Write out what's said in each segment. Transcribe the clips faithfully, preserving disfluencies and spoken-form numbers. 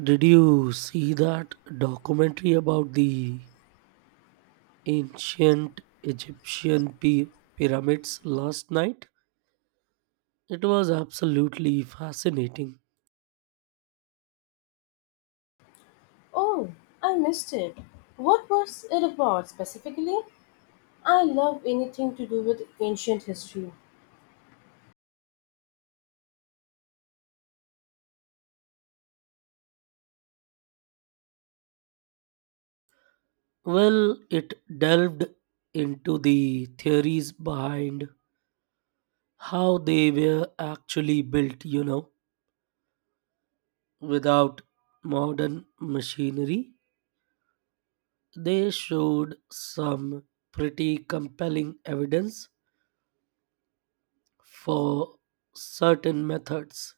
Did you see that documentary about the ancient Egyptian pi- pyramids last night? It was absolutely fascinating. Oh, I missed it. What was it about specifically? I love anything to do with ancient history. Well, it delved into the theories behind how they were actually built, you know, without modern machinery. They showed some pretty compelling evidence for certain methods.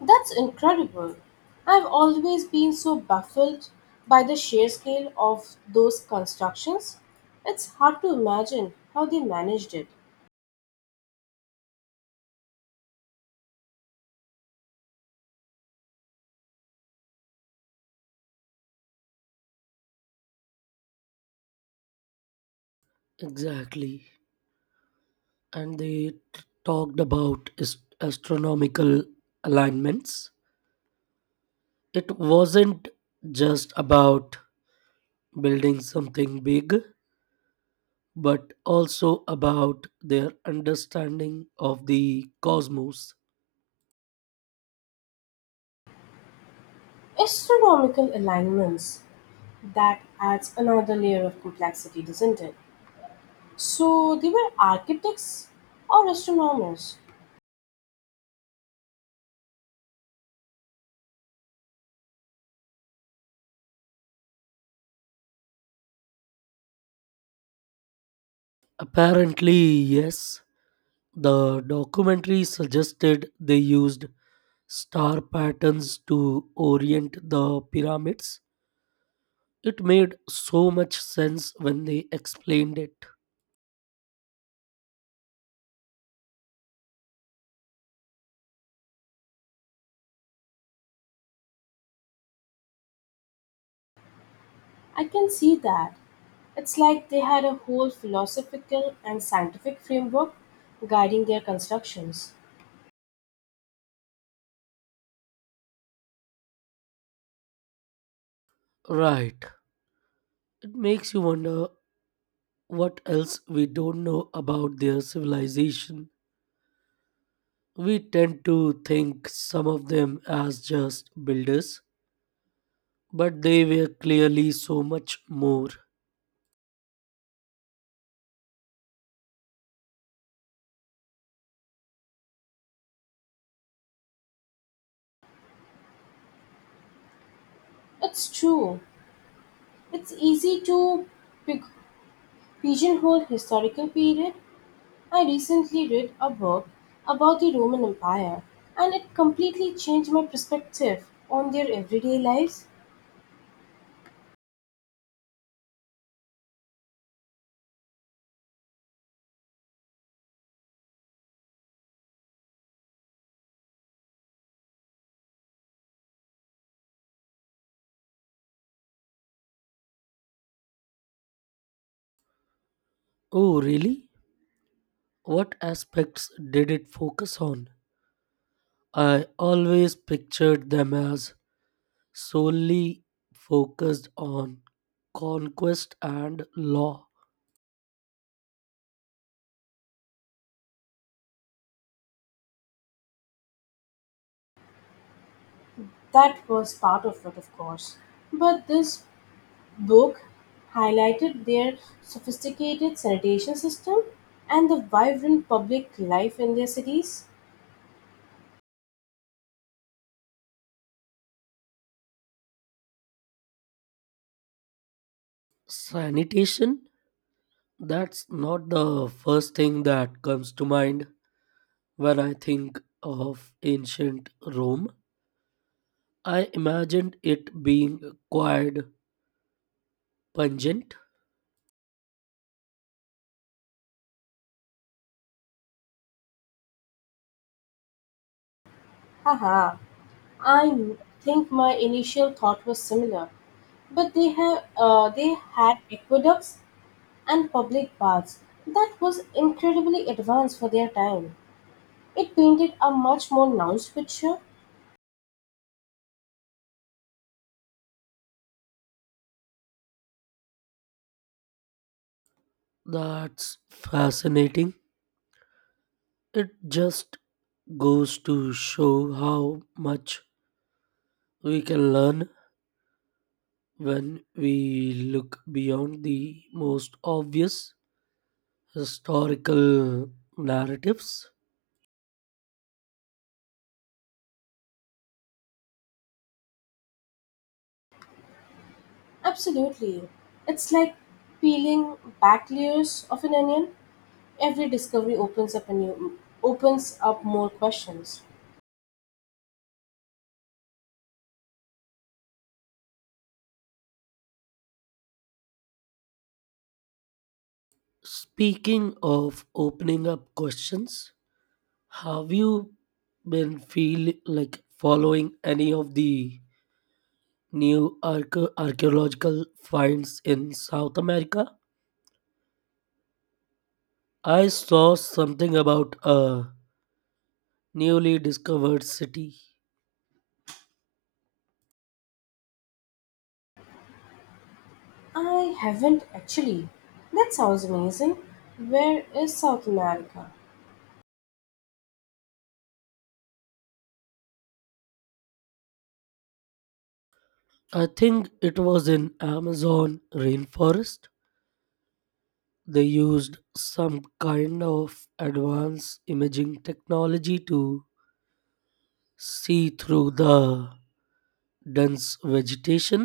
That's incredible. I've always been so baffled by the sheer scale of those constructions. It's hard to imagine how they managed it. Exactly. And they t- talked about is- astronomical alignments. It wasn't just about building something big, but also about their understanding of the cosmos. Astronomical alignments. That adds another layer of complexity, doesn't it? So, they were architects or astronomers. Apparently, yes, the documentary suggested they used star patterns to orient the pyramids. It made so much sense when they explained it. I can see that. It's like they had a whole philosophical and scientific framework guiding their constructions. Right. It makes you wonder what else we don't know about their civilization. We tend to think some of them as just builders, but they were clearly so much more. It's true. It's easy to pig- pigeonhole historical period. I recently read a book about the Roman Empire and it completely changed my perspective on their everyday lives. Oh, really? What aspects did it focus on? I always pictured them as solely focused on conquest and law. That was part of it, of course. But this book highlighted their sophisticated sanitation system and the vibrant public life in their cities. Sanitation? That's not the first thing that comes to mind. When I think of ancient Rome, I imagined it being quite pungent. Haha, I think my initial thought was similar, but they have uh, they had aqueducts and public baths that was incredibly advanced for their time. It painted a much more nuanced picture. That's fascinating. It just goes to show how much we can learn when we look beyond the most obvious historical narratives. Absolutely, it's like peeling back layers of an onion. Every discovery opens up a new opens up more questions. Speaking of opening up questions, have you been feel like following any of the New arche- archaeological finds in South America. I saw something about a newly discovered city. I haven't actually. That sounds amazing. Where is South America? I think it was in Amazon rainforest. They used some kind of advanced imaging technology to see through the dense vegetation.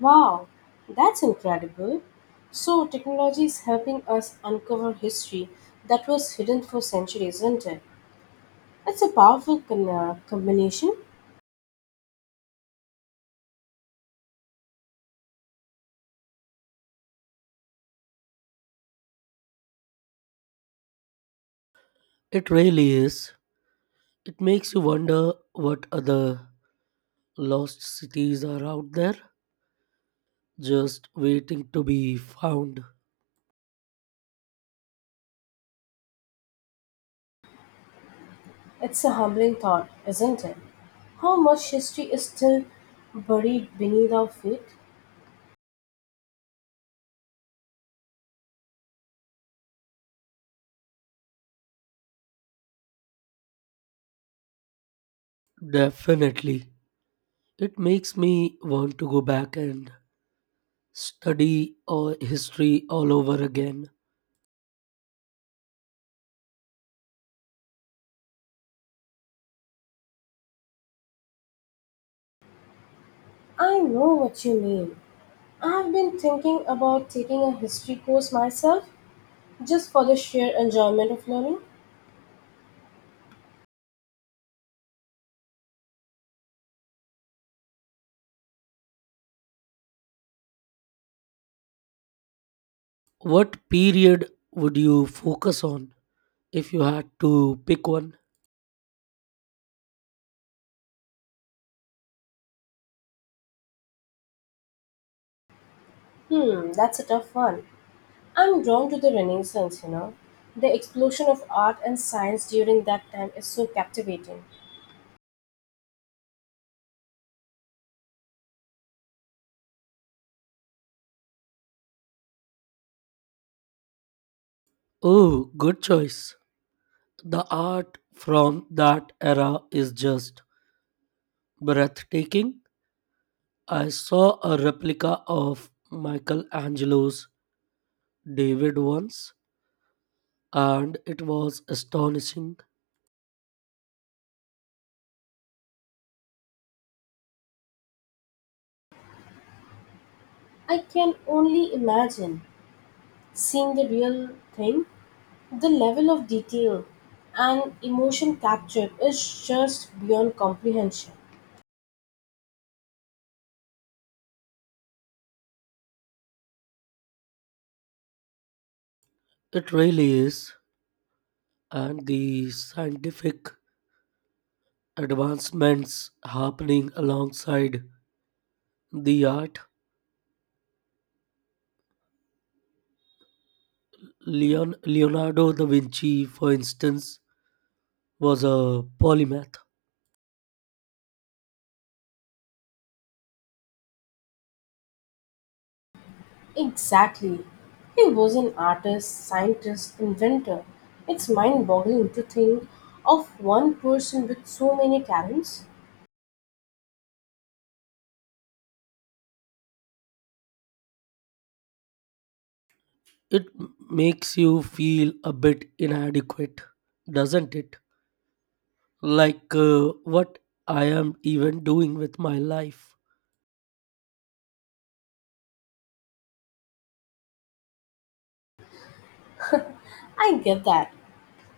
Wow, that's incredible. So technology is helping us uncover history that was hidden for centuries, isn't it? It's a powerful con- uh, combination. It really is. It makes you wonder what other lost cities are out there, just waiting to be found. It's a humbling thought, isn't it? How much history is still buried beneath our feet? Definitely. It makes me want to go back and study uh, history all over again. I know what you mean. I've been thinking about taking a history course myself just for the sheer enjoyment of learning. What period would you focus on if you had to pick one? Hmm, that's a tough one. I'm drawn to the Renaissance, you know. The explosion of art and science during that time is so captivating. Oh, good choice. The art from that era is just breathtaking. I saw a replica of Michelangelo's David once, and it was astonishing. I can only imagine seeing the real thing. The level of detail and emotion captured is just beyond comprehension. It really is. And the scientific advancements happening alongside the art. Leon, Leonardo da Vinci, for instance, was a polymath. Exactly. He was an artist, scientist, inventor. It's mind boggling to think of one person with so many talents. It m- makes you feel a bit inadequate, doesn't it? Like uh, what I am even doing with my life. I get that.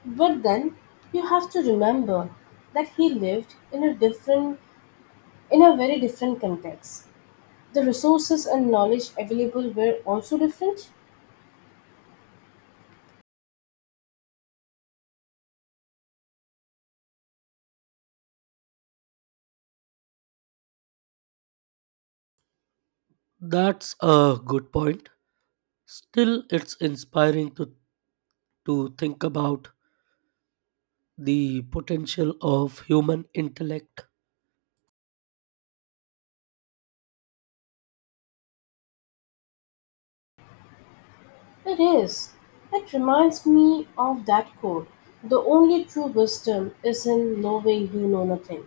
But then you have to remember that he lived in a different in a very different context. The resources and knowledge available were also different. That's a good point. Still, it's inspiring to, to think about the potential of human intellect. It is. It reminds me of that quote. The only true wisdom is in knowing you know nothing.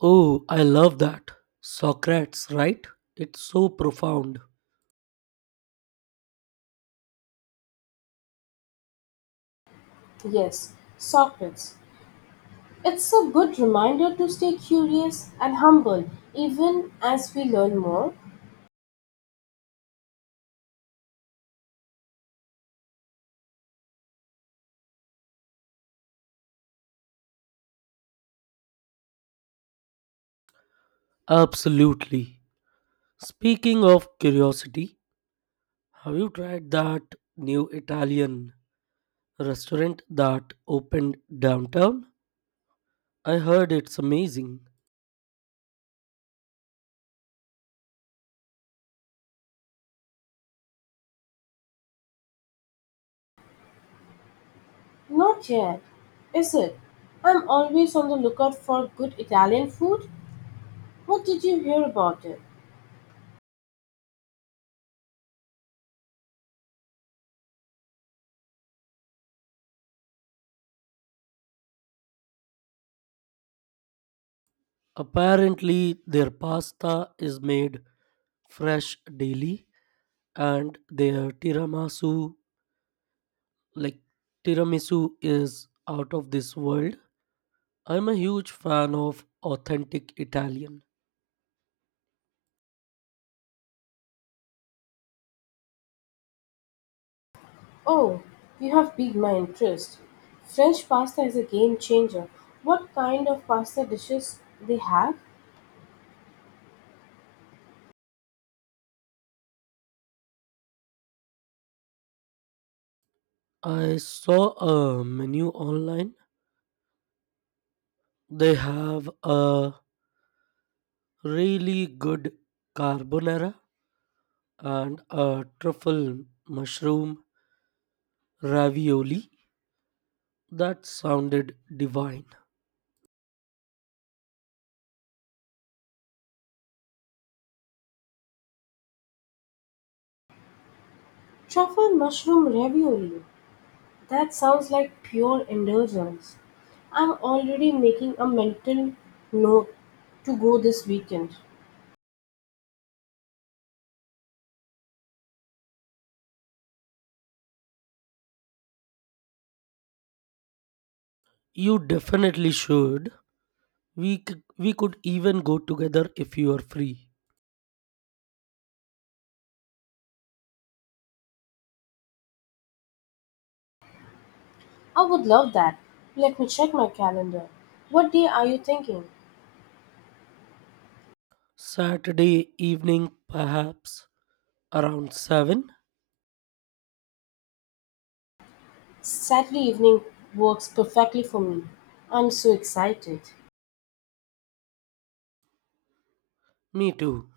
Oh, I love that. Socrates, right? It's so profound. Yes, Socrates. It's a good reminder to stay curious and humble even as we learn more. Absolutely. Speaking of curiosity, have you tried that new Italian restaurant that opened downtown? I heard it's amazing. Not yet, is it? I'm always on the lookout for good Italian food. What did you hear about it? Apparently, their pasta is made fresh daily and their tiramisu like tiramisu is out of this world. I'm a huge fan of authentic Italian. Oh, you have piqued my interest. French pasta is a game changer. What kind of pasta dishes they have? I saw a menu online. They have a really good carbonara and a truffle mushroom ravioli. That sounded divine. Truffle mushroom ravioli. That sounds like pure indulgence. I'm already making a mental note to go this weekend. You definitely should. We c- we could even go together if you are free. I would love that. Let me check my calendar. What day are you thinking? Saturday evening perhaps around seven. Saturday evening works perfectly for me. I'm so excited. Me too.